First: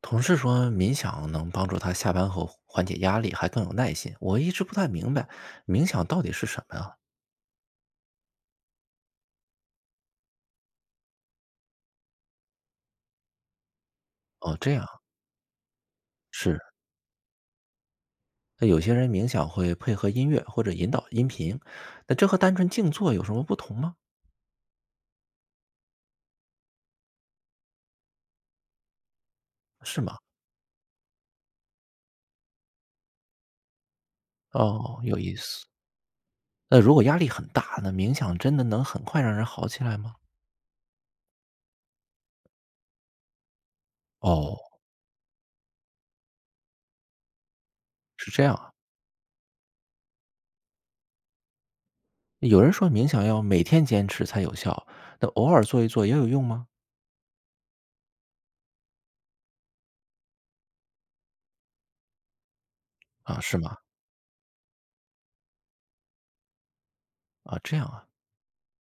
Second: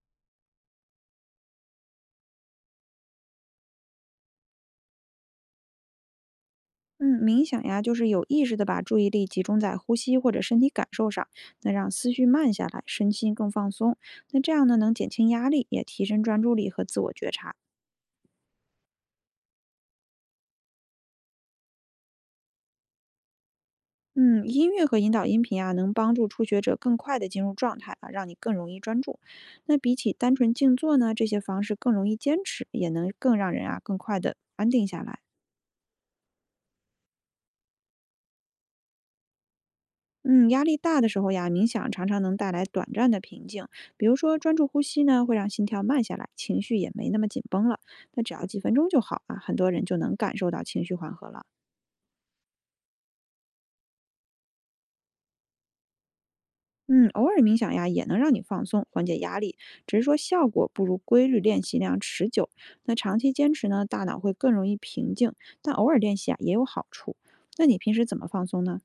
同事说冥想能帮助他下班后缓解压力，还更有耐心。我一直不太明白冥想到底是什么呀？嗯，冥想呀，就是有意识的把注意力集中在呼吸或者身体感受上，那让思绪慢下来，身心更放松。那这哦，样这呢，样能减轻压力，也提升专注是。力和自我觉察。那有些人冥想会配合音乐或者引导音频，那这和单纯静坐有什么不同吗？嗯，音乐和引导音频啊，能帮助初学者更快的进入状态啊，让你更容易专注。那比是起吗？单纯静坐呢，这些方式更容易坚持，也能更让人啊更快的安定哦，下有来。意思。那如果压力很大，那冥想真的能很快让人好起来吗？嗯，压力大的时候呀，冥想常常能带来短暂的平静。比如说，专哦，注呼吸呢，会让心跳慢下来，情绪也没那么紧绷了。那是只这要样几啊。分钟就好啊，很多人就能感受到情绪缓和了。有人说冥想要每天坚持才有效，那偶尔做一做也有用吗？嗯，偶尔冥想呀，也能让你放松，缓解压力，只是说效果不如规律练习那样持久。那长期啊，坚是持吗？呢，大脑会更容易平静，但偶尔练习啊，也有好处。啊，那这你样平时啊。怎么放松呢？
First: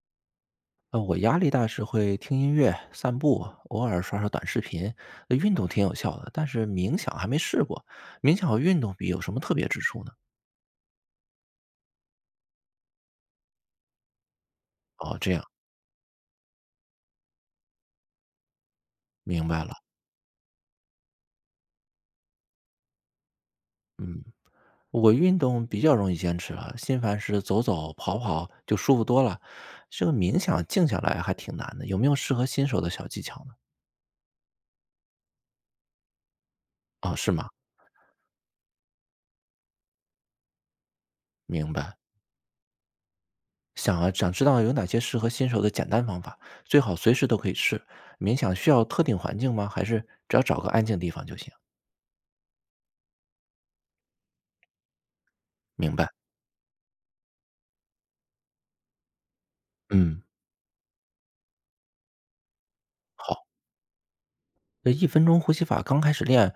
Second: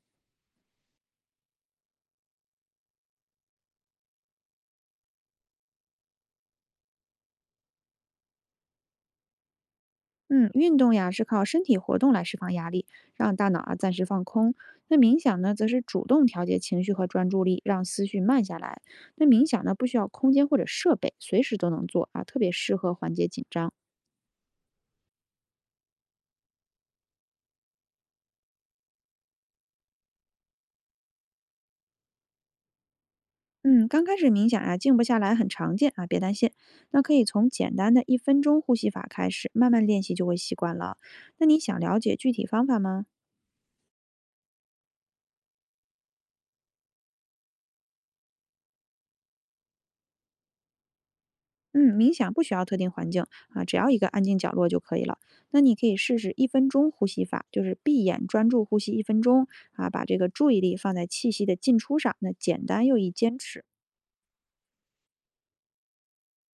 我压力大时会听音乐、散步，偶尔刷刷短视频。运动挺有效的，但是冥想还没试过。冥想和运动比有什么特别之处呢？嗯，运动呀是靠身体活动来释放压力，让大脑啊暂时放空。那哦，冥这想样呢，则是主动调节情绪和专注力，让思绪慢下来。那明冥想白了。呢，不需要空间或者设备，随时都能做啊，特别适合缓解紧张。嗯，我运动比较容易坚持了，心烦时走走、跑跑就舒服多了。这个冥想静下来还挺难的，有没有适合新手的小技巧呢？嗯，刚开始冥想呀，静不下来很常见啊，别担心。那可哦，以是吗？从简单的一分钟呼吸法开始，慢慢练习就会习惯了。那你明想白。了解具体方法吗？想啊想知道有哪些适合新手的简单方法，最好随时都可以试。冥想需要特定环境吗？还是只要找个安静地方就行？嗯，冥想不需要特定环境啊，只要一个安静角落就可以了。那你可明以白，试试一分钟呼吸法，就是闭眼专注呼吸一分钟啊，把这嗯，个注意力放在气息的进出上，那简单又易坚好。持。那一分钟呼吸法刚开始练，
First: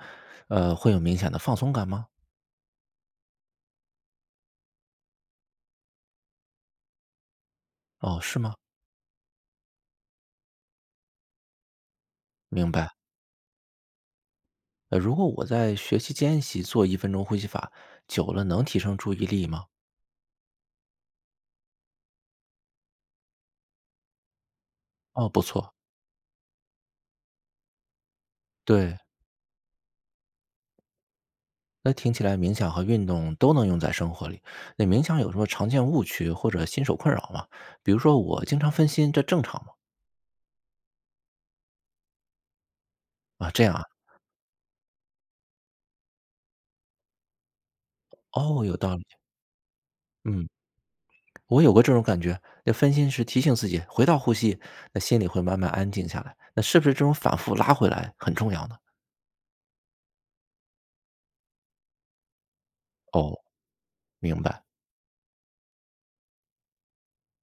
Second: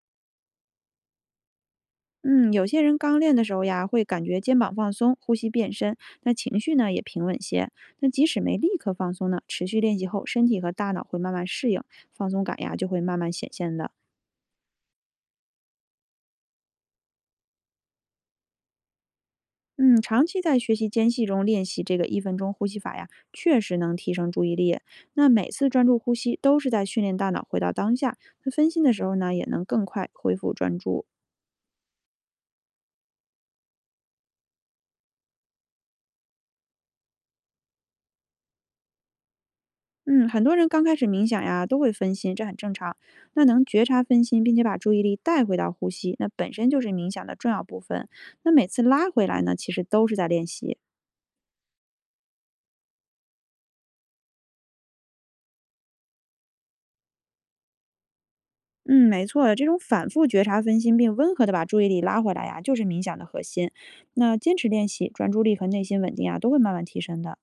会有明显的放松感吗？嗯，有些人刚练的时候呀，会感觉肩膀放松，呼吸变深，那情绪呢也平稳些。那哦，即是使吗？没立刻放松呢，持续练习后，身体和大脑会慢慢适应，放松感明呀就白。会慢慢显现的。如果我在学习间隙做一分钟呼吸法，久了能提升注意力吗？嗯，长期在学习间隙中练习这个一分钟呼吸法呀，确实能提升注意力。那哦，不每次错。专注呼吸都是在训练大脑回到当下，那分心的对，时候呢，也能更快恢复专注。那听起来冥想和运动都能用在生活里。那冥想有什么常见误区或者新手困扰吗？比如说我经常分心，这正常吗？嗯，很多人刚开始冥想呀，都会分心，这很正常。那啊，能这样啊。觉察分心，并且把注意力带回到呼吸，那本身就是冥想的重要部分。那哦，每有次道理。拉回来呢，其实都是在练嗯。习。我有过这种感觉，那分心时提醒自己回到呼吸，那心里会慢慢安静下来。那是不是这种反复拉回来很重要呢？嗯，没错的这种反复觉察分心，并温和的把注意力拉回来呀，就是冥想的哦，核心。那明坚白。持练习，专注力和内心稳定啊，都会慢慢提升的。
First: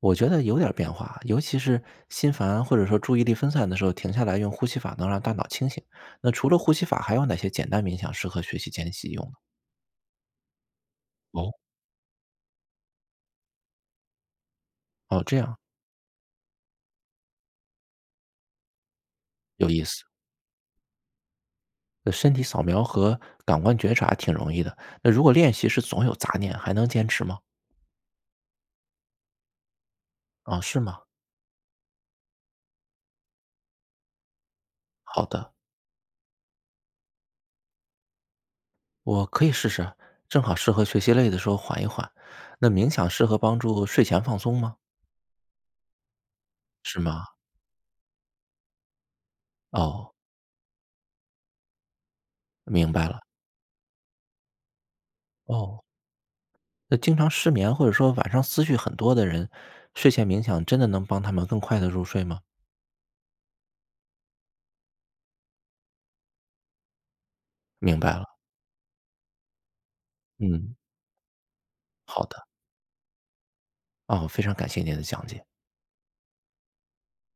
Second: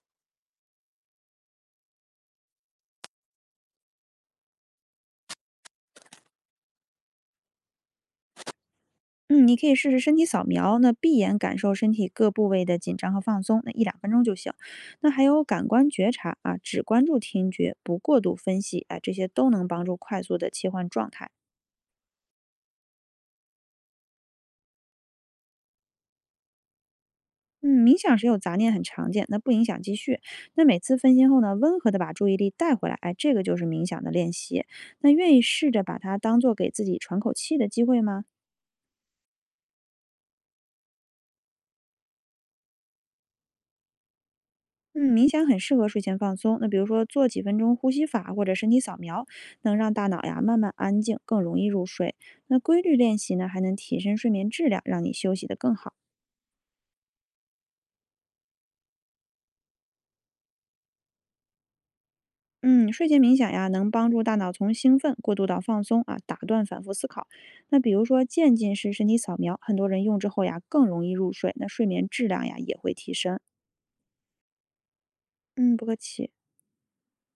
我觉得有点变化，尤其是心烦或者说注意力分散的时候，停下来用呼吸法能让大脑清醒。那除了呼吸法，还有哪些简单冥想适合学习间隙用呢？嗯，你可以试试身体扫描，那闭眼哦，感受身体各部位的紧张和放松，那一两分钟就行。那还哦，这有样感官觉察啊，只关注听觉，不过度分析，哎，这些都能有帮意助思。快速的切换状态。那身体扫描和感官觉察挺容易的。那如果练习是总有杂念，还能坚持吗？嗯，冥想时有杂念很常见，那不影响继续。啊，那每是次吗？分心后呢，温和的把注意力带回来，哎，这个就是冥想的练习。那好愿意的。试着把它当做给自己喘口气的机会吗？我可以试试，正好适合学习累的时候缓一缓。那冥想适合帮助睡前放松吗？嗯，冥想很适合睡前放松。那比如是说吗？做几分钟呼吸法或者身体扫描，能让大哦，脑呀慢慢安静，更容易入睡。那规明律白练了。习呢，还能提升睡眠质量，让你休息得更哦，好。那经常失眠或者说晚上思绪很多的人，睡前冥想真的能帮他们更快的入睡吗？嗯，睡前冥想呀，能帮助大脑从兴奋过渡到放松啊，打断反复思考。那比明如白说了。渐进式身体扫描，很多人用之后呀，嗯，更容易入睡，那睡眠好质量的。呀也会提升。哦，非常感谢您的讲解。嗯，不客气。